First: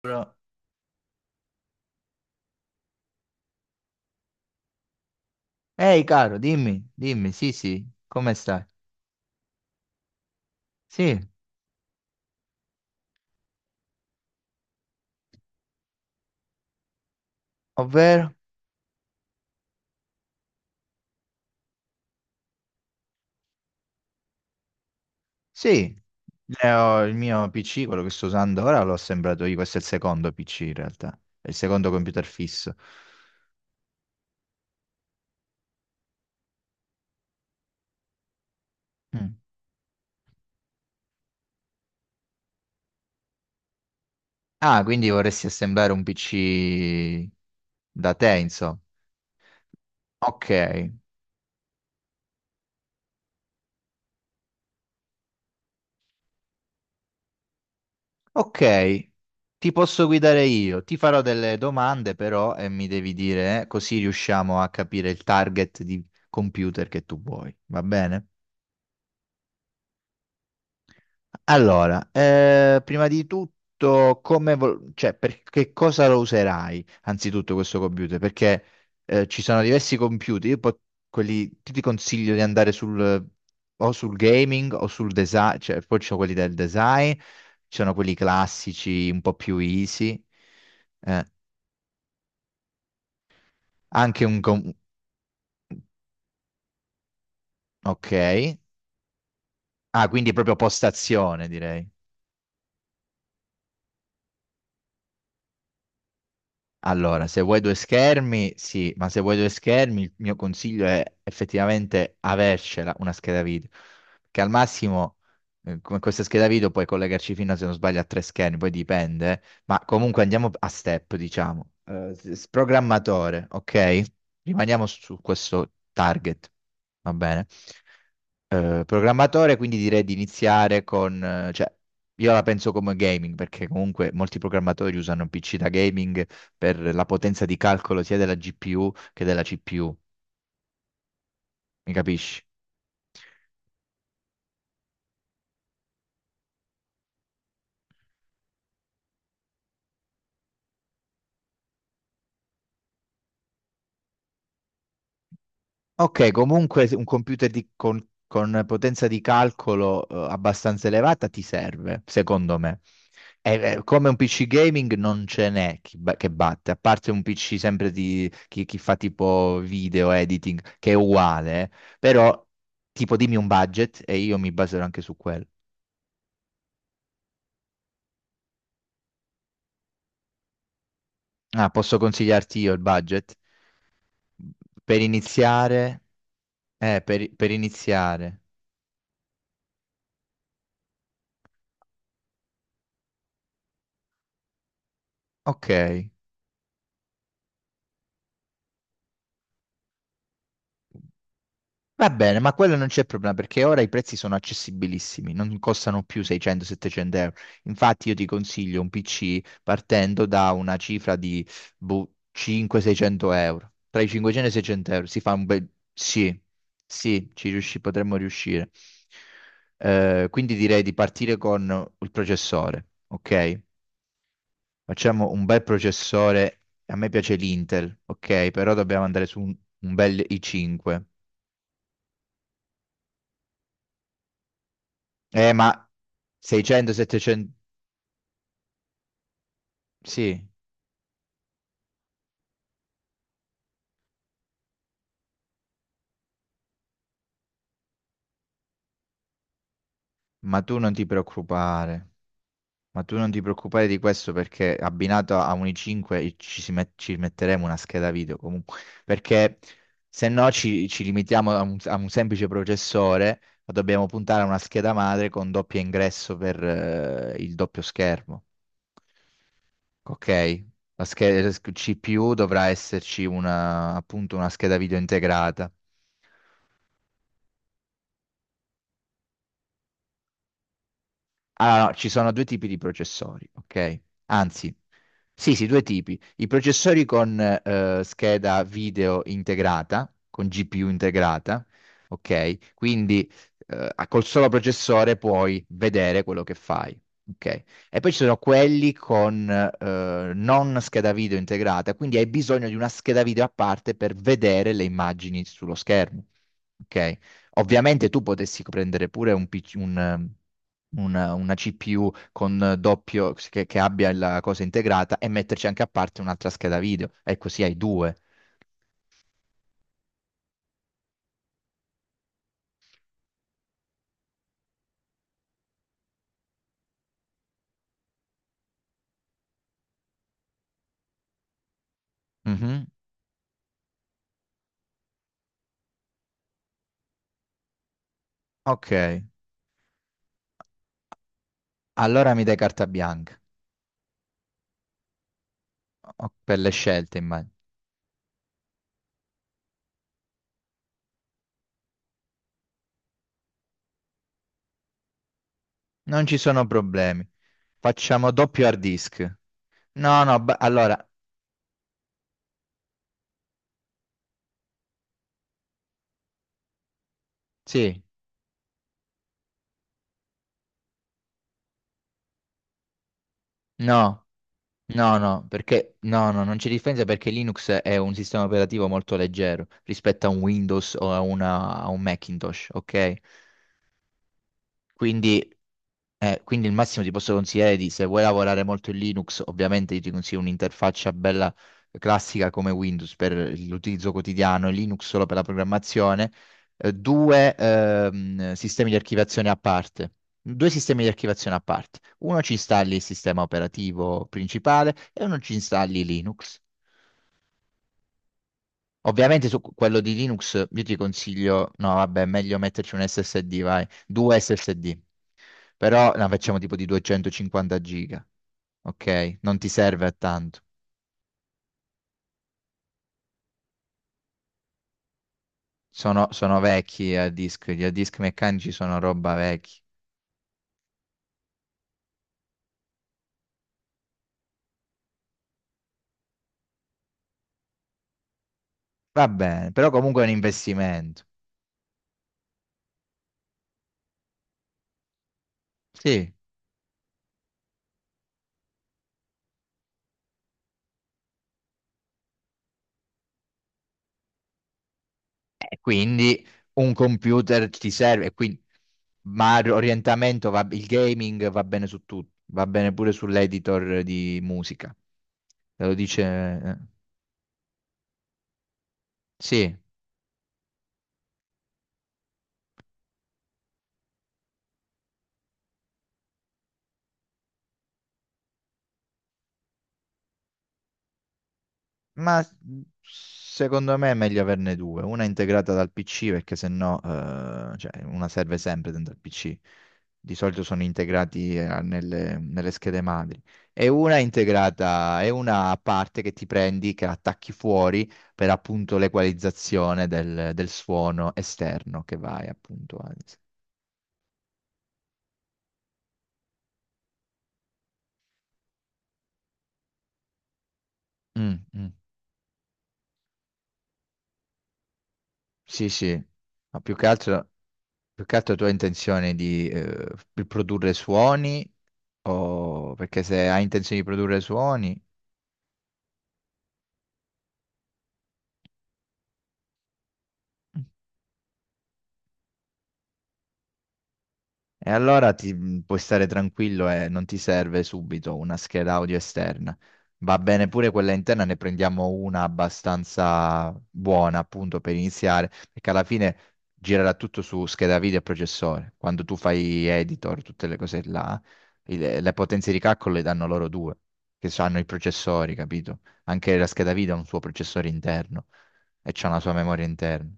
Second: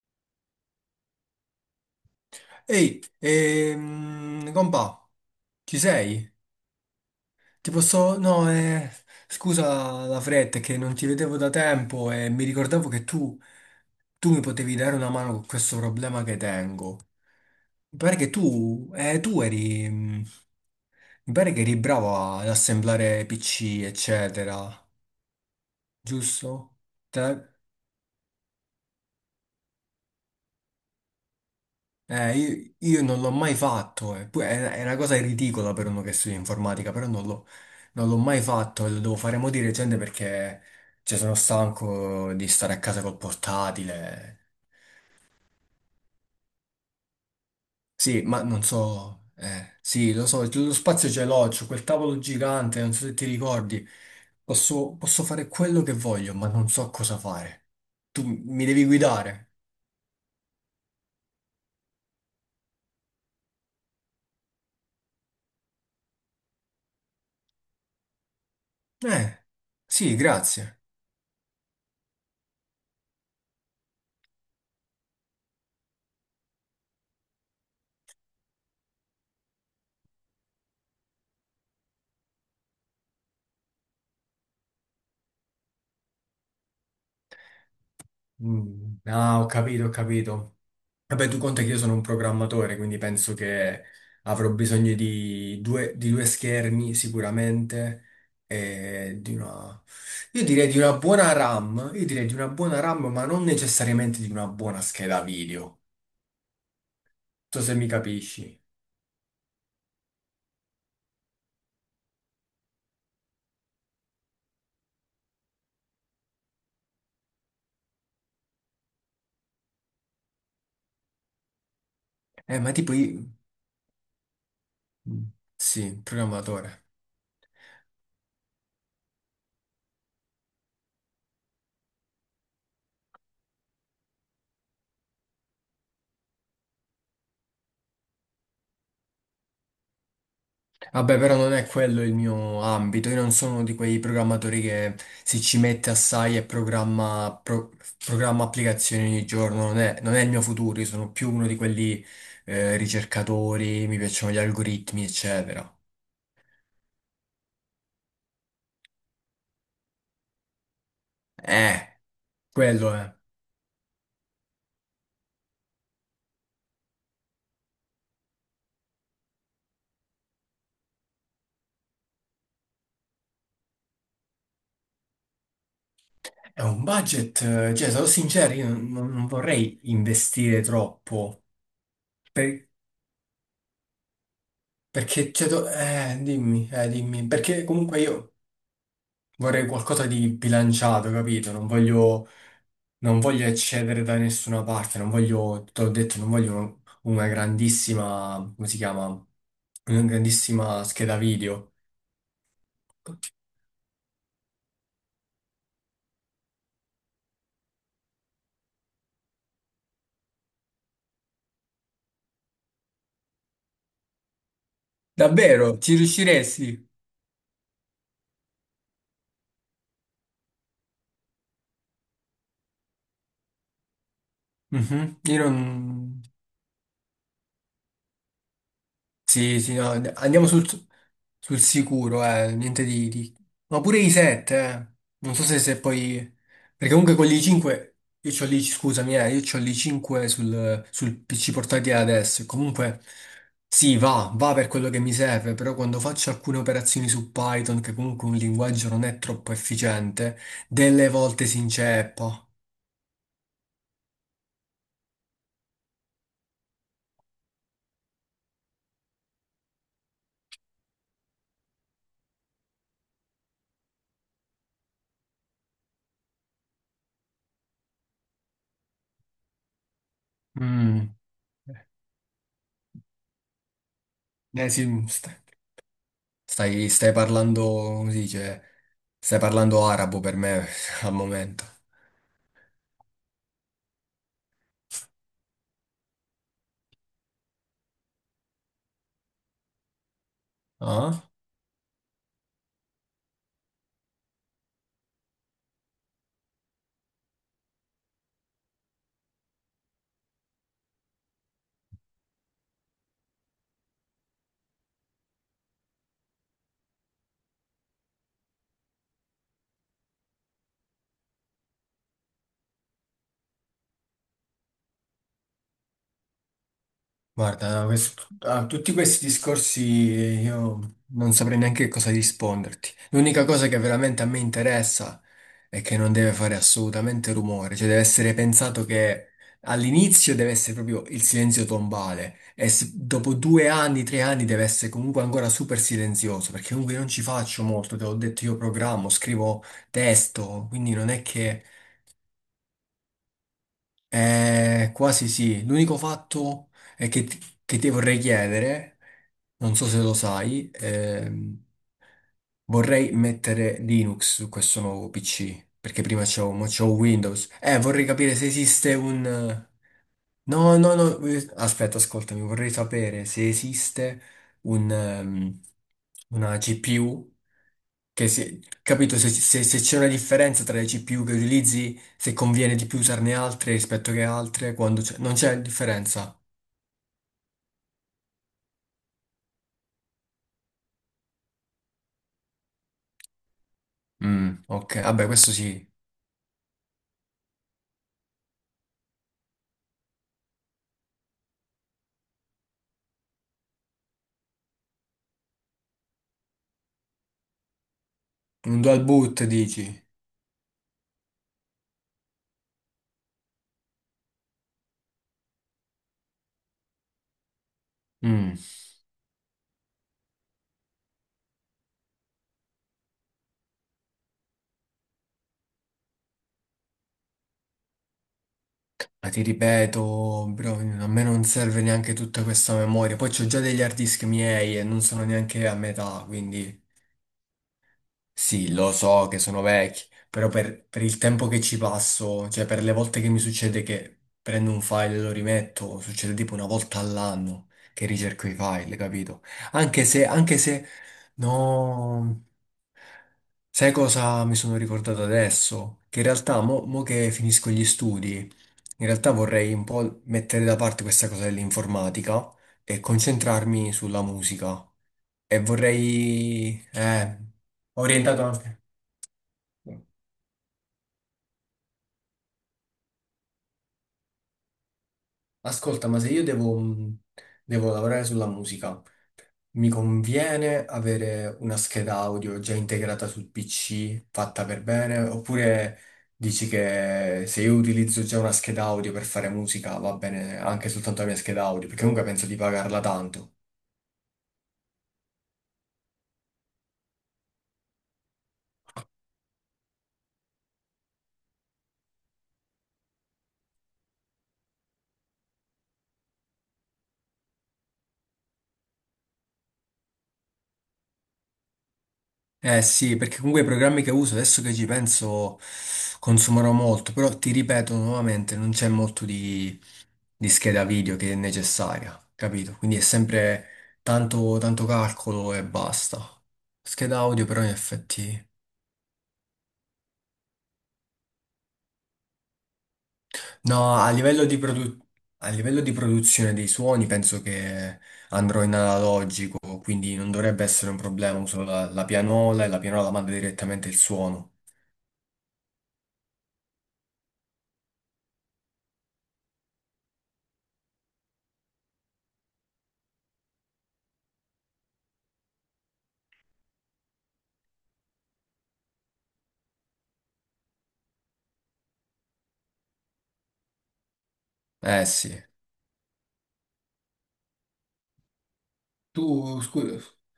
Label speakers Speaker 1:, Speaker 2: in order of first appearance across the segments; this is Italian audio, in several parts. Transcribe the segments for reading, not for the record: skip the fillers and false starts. Speaker 1: Però-
Speaker 2: Ehi, compà, ci
Speaker 1: ehi,
Speaker 2: sei?
Speaker 1: caro, dimmi, dimmi, sì,
Speaker 2: Ti
Speaker 1: sì,
Speaker 2: posso...
Speaker 1: come
Speaker 2: No,
Speaker 1: stai?
Speaker 2: scusa la fretta, è che non ti
Speaker 1: Sì,
Speaker 2: vedevo da tempo e mi ricordavo che tu mi potevi dare una mano con questo problema che tengo. Mi pare che
Speaker 1: ovvero?
Speaker 2: tu, tu eri... mi pare che eri bravo ad assemblare PC, eccetera,
Speaker 1: Sì, ne
Speaker 2: giusto?
Speaker 1: ho il mio
Speaker 2: Te...
Speaker 1: PC, quello che sto usando ora, l'ho assemblato io, questo è il secondo PC in realtà, è il secondo computer
Speaker 2: Io,
Speaker 1: fisso.
Speaker 2: io non l'ho mai fatto, eh. Poi è una cosa ridicola per uno che studia informatica, però non l'ho mai fatto e lo devo
Speaker 1: Mm.
Speaker 2: fare mo' di recente perché cioè, sono stanco di stare a casa col portatile.
Speaker 1: Ah, quindi vorresti assemblare un PC da
Speaker 2: Sì,
Speaker 1: te,
Speaker 2: ma non
Speaker 1: insomma.
Speaker 2: so, sì, lo so,
Speaker 1: Ok,
Speaker 2: lo spazio ce l'ho, c'ho quel tavolo gigante, non so se ti ricordi, posso fare quello che voglio, ma non so cosa fare. Tu mi devi
Speaker 1: ok,
Speaker 2: guidare?
Speaker 1: ti posso guidare io, ti farò delle domande però e mi devi dire, così riusciamo a capire il target di computer che tu vuoi, va bene?
Speaker 2: Eh, sì, grazie.
Speaker 1: Allora, prima di tutto, cioè, per che cosa lo userai anzitutto questo computer? Perché ci sono diversi computer, quelli, ti consiglio di andare sul, o sul gaming o sul design, cioè, poi ci sono quelli del design, ci sono quelli
Speaker 2: Mm.
Speaker 1: classici, un po'
Speaker 2: Ah, ho
Speaker 1: più
Speaker 2: capito, ho
Speaker 1: easy,
Speaker 2: capito.
Speaker 1: eh,
Speaker 2: Vabbè, tu conta che io sono un programmatore, quindi penso che
Speaker 1: anche un...
Speaker 2: avrò
Speaker 1: com-
Speaker 2: bisogno di due schermi sicuramente
Speaker 1: ok,
Speaker 2: e di una...
Speaker 1: ah, quindi
Speaker 2: Io
Speaker 1: proprio
Speaker 2: direi di una buona
Speaker 1: postazione direi.
Speaker 2: RAM, io direi di una buona RAM, ma non necessariamente di una buona scheda video. Non
Speaker 1: Allora, se vuoi
Speaker 2: so
Speaker 1: due
Speaker 2: se mi
Speaker 1: schermi,
Speaker 2: capisci.
Speaker 1: sì, ma se vuoi due schermi, il mio consiglio è effettivamente avercela una scheda video, che al massimo con questa scheda video puoi collegarci fino, se non sbaglio, a tre schermi, poi dipende, eh. Ma comunque andiamo a step, diciamo. S-
Speaker 2: Ma tipo io...
Speaker 1: programmatore, ok? Rimaniamo su
Speaker 2: Mm,
Speaker 1: questo
Speaker 2: sì,
Speaker 1: target,
Speaker 2: programmatore.
Speaker 1: va bene? Eh, programmatore, quindi direi di iniziare con, cioè, io la penso come gaming, perché comunque molti programmatori usano un PC da gaming per la potenza di calcolo sia della GPU che della CPU,
Speaker 2: Vabbè, però non è
Speaker 1: mi
Speaker 2: quello il
Speaker 1: capisci?
Speaker 2: mio ambito, io non sono uno di quei programmatori che si ci mette assai e programma, programma applicazioni ogni giorno, non è il mio futuro, io sono più uno di quelli ricercatori, mi piacciono gli algoritmi, eccetera.
Speaker 1: Ok, comunque se un computer di- con potenza di calcolo, abbastanza elevata ti
Speaker 2: Eh,
Speaker 1: serve, secondo me.
Speaker 2: quello è.
Speaker 1: Come un PC gaming non ce n'è chi ba- che batte, a parte un PC sempre di chi, chi fa tipo video editing, che è uguale, eh. Però tipo dimmi un budget e io mi baserò anche su quello.
Speaker 2: È un budget, cioè, sarò sincero, io non, non- non vorrei investire troppo,
Speaker 1: Ah, posso consigliarti
Speaker 2: per-
Speaker 1: io il budget? Per
Speaker 2: perché, cioè,
Speaker 1: iniziare,
Speaker 2: dimmi,
Speaker 1: per
Speaker 2: perché comunque io
Speaker 1: iniziare.
Speaker 2: vorrei qualcosa di bilanciato, capito? Non voglio eccedere da nessuna parte, non voglio,
Speaker 1: Ok.
Speaker 2: te l'ho detto, non voglio una grandissima, come si chiama? Una grandissima scheda video.
Speaker 1: Va bene, ma quello non c'è problema perché ora i prezzi sono accessibilissimi, non costano più 600-700 euro. Infatti io ti consiglio un PC partendo da una cifra di boh, 500-600 euro. Tra i 500 e i 600 euro si fa un bel...
Speaker 2: Davvero, ci
Speaker 1: Sì,
Speaker 2: riusciresti?
Speaker 1: sì, ci riusci- potremmo riuscire. Quindi direi di partire con il processore, ok?
Speaker 2: Mhm.
Speaker 1: Facciamo
Speaker 2: Io
Speaker 1: un bel
Speaker 2: non.
Speaker 1: processore, a me piace l'Intel, ok? Però dobbiamo andare su
Speaker 2: Sì, sì, no,
Speaker 1: un bel
Speaker 2: andiamo sul,
Speaker 1: i5.
Speaker 2: sul sicuro, niente ma pure i 7, eh. Non so se,
Speaker 1: Ma
Speaker 2: se poi... Perché
Speaker 1: 600,
Speaker 2: comunque con gli
Speaker 1: 700,
Speaker 2: 5, io c'ho lì, scusami, io c'ho lì 5
Speaker 1: sì,
Speaker 2: sul PC portatile adesso, e comunque sì, va, va per quello che mi serve, però quando faccio alcune operazioni su Python, che comunque un linguaggio non è troppo efficiente,
Speaker 1: ma tu non ti
Speaker 2: delle volte si
Speaker 1: preoccupare.
Speaker 2: inceppa.
Speaker 1: Ma tu non ti preoccupare di questo perché abbinato a un i5 e ci, si met- ci metteremo una scheda video comunque, perché se no ci, ci limitiamo a un semplice processore, ma dobbiamo puntare a una scheda madre con doppio ingresso per il doppio schermo. Ok, la
Speaker 2: Mm,
Speaker 1: scheda CPU dovrà esserci una, appunto una
Speaker 2: eh
Speaker 1: scheda
Speaker 2: sì,
Speaker 1: video integrata.
Speaker 2: stai parlando, come si dice, stai parlando arabo per me al momento.
Speaker 1: Allora, no, ci sono due tipi di processori, ok? Anzi, sì, sì, due tipi. I processori con scheda video integrata, con GPU
Speaker 2: Ah?
Speaker 1: integrata, ok? Quindi col solo processore puoi vedere quello che fai, ok? E poi ci sono quelli con non scheda video integrata, quindi hai bisogno di una scheda video a parte per vedere le immagini sullo schermo, ok? Ovviamente tu potessi prendere pure un PC un, una CPU con doppio, che abbia la cosa integrata e metterci anche a parte un'altra scheda video. E così hai
Speaker 2: Guarda,
Speaker 1: due.
Speaker 2: a tutti questi discorsi io non saprei neanche cosa risponderti. L'unica cosa che veramente a me interessa è che non deve fare assolutamente rumore, cioè deve essere pensato che all'inizio deve essere proprio il silenzio tombale e
Speaker 1: Mhm.
Speaker 2: dopo 2 anni, 3 anni deve essere comunque ancora super silenzioso, perché comunque non ci faccio molto, te l'ho detto io
Speaker 1: Ok,
Speaker 2: programmo, scrivo testo, quindi non è che
Speaker 1: allora mi dai carta bianca
Speaker 2: quasi sì. L'unico
Speaker 1: O- per le
Speaker 2: fatto è
Speaker 1: scelte, immagino.
Speaker 2: che ti vorrei chiedere, non so se lo sai, vorrei mettere Linux su questo nuovo PC, perché prima
Speaker 1: Non ci
Speaker 2: c'ho, mo
Speaker 1: sono
Speaker 2: c'ho
Speaker 1: problemi.
Speaker 2: Windows. Vorrei
Speaker 1: Facciamo
Speaker 2: capire se
Speaker 1: doppio hard
Speaker 2: esiste
Speaker 1: disk.
Speaker 2: un...
Speaker 1: No, no, ba-
Speaker 2: No, no,
Speaker 1: allora,
Speaker 2: no, aspetta, ascoltami, vorrei sapere se esiste un, una GPU,
Speaker 1: sì,
Speaker 2: che se, capito, se c'è una differenza tra le GPU che utilizzi, se conviene di più usarne altre rispetto
Speaker 1: no.
Speaker 2: che altre, quando
Speaker 1: No,
Speaker 2: c'è... Non
Speaker 1: no,
Speaker 2: c'è
Speaker 1: perché no,
Speaker 2: differenza.
Speaker 1: no, non c'è differenza perché Linux è un sistema operativo molto leggero rispetto a un Windows o a, una- a un Macintosh, ok?
Speaker 2: Mm, ok, vabbè,
Speaker 1: Quindi,
Speaker 2: questo sì.
Speaker 1: quindi il massimo ti posso consigliare di, se vuoi lavorare molto in Linux, ovviamente io ti consiglio un'interfaccia bella classica come Windows per l'utilizzo quotidiano, e Linux solo per la programmazione, due
Speaker 2: Un
Speaker 1: sistemi di
Speaker 2: dual boot,
Speaker 1: archiviazione a
Speaker 2: dici?
Speaker 1: parte. Due sistemi di archiviazione a parte. Uno ci installi il sistema operativo principale e uno ci installi Linux.
Speaker 2: Mm.
Speaker 1: Ovviamente su quello di Linux io ti consiglio, no, vabbè, è meglio metterci un SSD, vai, due SSD. Però la facciamo tipo di 250 giga,
Speaker 2: Ma
Speaker 1: ok?
Speaker 2: ti
Speaker 1: Non ti serve a
Speaker 2: ripeto,
Speaker 1: tanto.
Speaker 2: bro, a me non serve neanche tutta questa memoria. Poi c'ho già degli hard disk miei e non sono neanche a metà,
Speaker 1: Sono, sono
Speaker 2: quindi
Speaker 1: vecchi a disk, gli a disk meccanici
Speaker 2: sì, lo
Speaker 1: sono
Speaker 2: so
Speaker 1: roba
Speaker 2: che sono
Speaker 1: vecchia.
Speaker 2: vecchi, però per il tempo che ci passo, cioè per le volte che mi succede che prendo un file e lo rimetto, succede tipo una volta all'anno che ricerco i file,
Speaker 1: Va
Speaker 2: capito?
Speaker 1: bene, però comunque è un
Speaker 2: Anche se,
Speaker 1: investimento.
Speaker 2: no, sai cosa mi sono ricordato adesso? Che in
Speaker 1: Sì.
Speaker 2: realtà, mo che finisco gli studi. In realtà vorrei un po' mettere da parte questa cosa dell'informatica e concentrarmi sulla musica. E
Speaker 1: E quindi
Speaker 2: vorrei...
Speaker 1: un computer ti serve, e
Speaker 2: Orientato
Speaker 1: quindi,
Speaker 2: anche.
Speaker 1: ma l'orientamento, va, il gaming va bene su tutto, va bene pure sull'editor di musica. Te lo
Speaker 2: Ascolta, ma
Speaker 1: dice...
Speaker 2: se io devo, devo lavorare sulla musica,
Speaker 1: sì,
Speaker 2: mi conviene avere una scheda audio già integrata sul PC, fatta per bene? Oppure dici che se io utilizzo già una scheda audio per fare musica, va bene anche soltanto la mia scheda audio? Perché comunque
Speaker 1: ma
Speaker 2: penso
Speaker 1: s-
Speaker 2: di pagarla tanto.
Speaker 1: secondo me è meglio averne due, una integrata dal PC perché sennò cioè, una serve sempre dentro il PC. Di solito sono integrati nelle, nelle schede madri. E una integrata, è una a parte che ti prendi, che attacchi fuori per appunto l'equalizzazione del, del suono esterno che vai
Speaker 2: Eh
Speaker 1: appunto a...
Speaker 2: sì, perché comunque i programmi che uso adesso che ci penso consumano molto, però ti ripeto nuovamente, non c'è molto di scheda video che è
Speaker 1: Mm, mm.
Speaker 2: necessaria, capito? Quindi è sempre tanto, tanto calcolo e
Speaker 1: Sì,
Speaker 2: basta.
Speaker 1: sì, ma più che
Speaker 2: Scheda
Speaker 1: altro...
Speaker 2: audio però in
Speaker 1: Più che
Speaker 2: effetti...
Speaker 1: altro tu hai intenzione di produrre suoni o perché se hai
Speaker 2: No,
Speaker 1: intenzione di produrre suoni...
Speaker 2: a livello di produzione dei suoni penso che andrò in analogico, quindi non dovrebbe essere un problema, uso la pianola e la pianola manda direttamente il suono.
Speaker 1: E allora ti puoi stare tranquillo e non ti serve subito una scheda audio esterna. Va bene pure quella interna, ne prendiamo una abbastanza buona appunto per iniziare, perché alla fine girerà tutto su scheda video e processore. Quando tu fai editor, tutte le cose là, il- le potenze di calcolo le danno loro due, che hanno i
Speaker 2: Eh sì.
Speaker 1: processori, capito? Anche la scheda video ha un suo processore interno e c'ha una sua
Speaker 2: Tu,
Speaker 1: memoria
Speaker 2: scusa.
Speaker 1: interna.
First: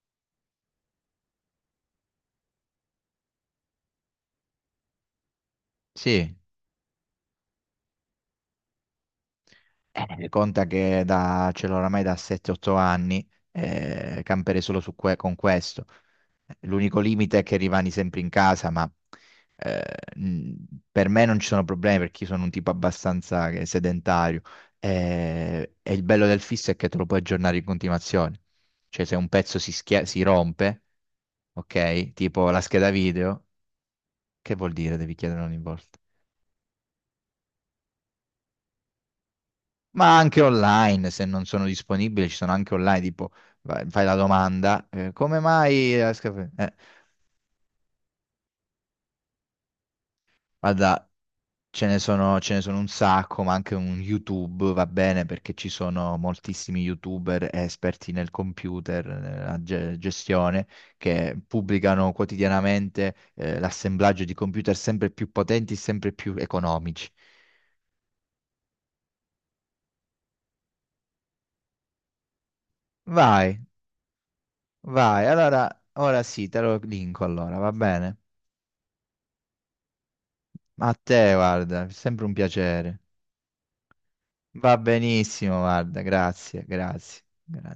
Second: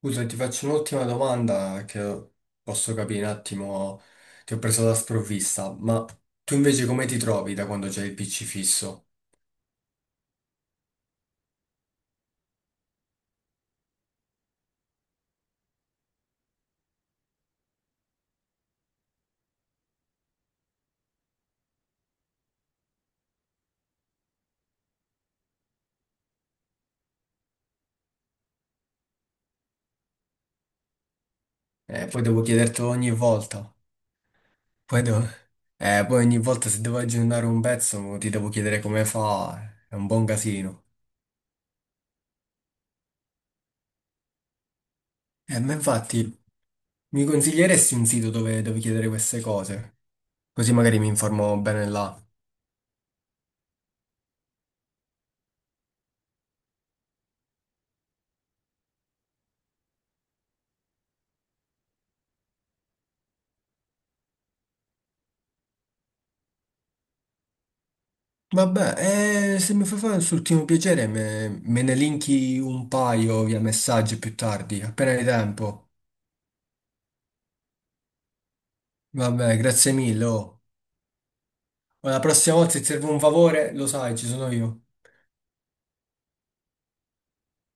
Speaker 2: Scusa, ti faccio un'ultima domanda che posso capire un attimo, ti ho preso da sprovvista, ma
Speaker 1: Sì.
Speaker 2: tu invece come ti trovi da quando c'è il PC fisso?
Speaker 1: Conta che da, ce l'ho oramai da 7-8 anni, camperei solo su que- con questo. L'unico limite è che rimani sempre in casa, ma eh, mh, per me non ci sono problemi perché io sono un tipo abbastanza che- sedentario. E il bello del fisso è che te lo puoi aggiornare in continuazione. Cioè, se un pezzo si, schia- si rompe, ok,
Speaker 2: Poi devo
Speaker 1: tipo la
Speaker 2: chiedertelo
Speaker 1: scheda
Speaker 2: ogni
Speaker 1: video,
Speaker 2: volta.
Speaker 1: che vuol dire?
Speaker 2: Poi,
Speaker 1: Devi
Speaker 2: devo-
Speaker 1: chiedere ogni volta.
Speaker 2: poi ogni volta se devo aggiornare un pezzo ti devo chiedere come fa, è un
Speaker 1: Ma
Speaker 2: buon
Speaker 1: anche
Speaker 2: casino.
Speaker 1: online, se non sono disponibili, ci sono anche online, tipo vai- fai la domanda, come
Speaker 2: Ma
Speaker 1: mai? La
Speaker 2: infatti
Speaker 1: sca-
Speaker 2: mi consiglieresti un sito dove chiedere queste cose? Così magari mi
Speaker 1: guarda,
Speaker 2: informo bene là.
Speaker 1: ce ne sono un sacco, ma anche un YouTube va bene perché ci sono moltissimi YouTuber esperti nel computer, nella ge- gestione, che pubblicano quotidianamente, l'assemblaggio di computer sempre più potenti, sempre più economici.
Speaker 2: Vabbè, se mi fai fare questo ultimo piacere, me ne linki un paio
Speaker 1: Vai,
Speaker 2: via messaggio più tardi, appena hai
Speaker 1: vai, allora,
Speaker 2: tempo.
Speaker 1: ora sì, te lo linko allora, va bene?
Speaker 2: Vabbè, grazie mille. Oh.
Speaker 1: Ma a te, guarda, è
Speaker 2: La
Speaker 1: sempre un
Speaker 2: prossima volta se ti
Speaker 1: piacere.
Speaker 2: serve un favore, lo sai, ci sono
Speaker 1: Va
Speaker 2: io.
Speaker 1: benissimo, guarda, grazie, grazie, grazie.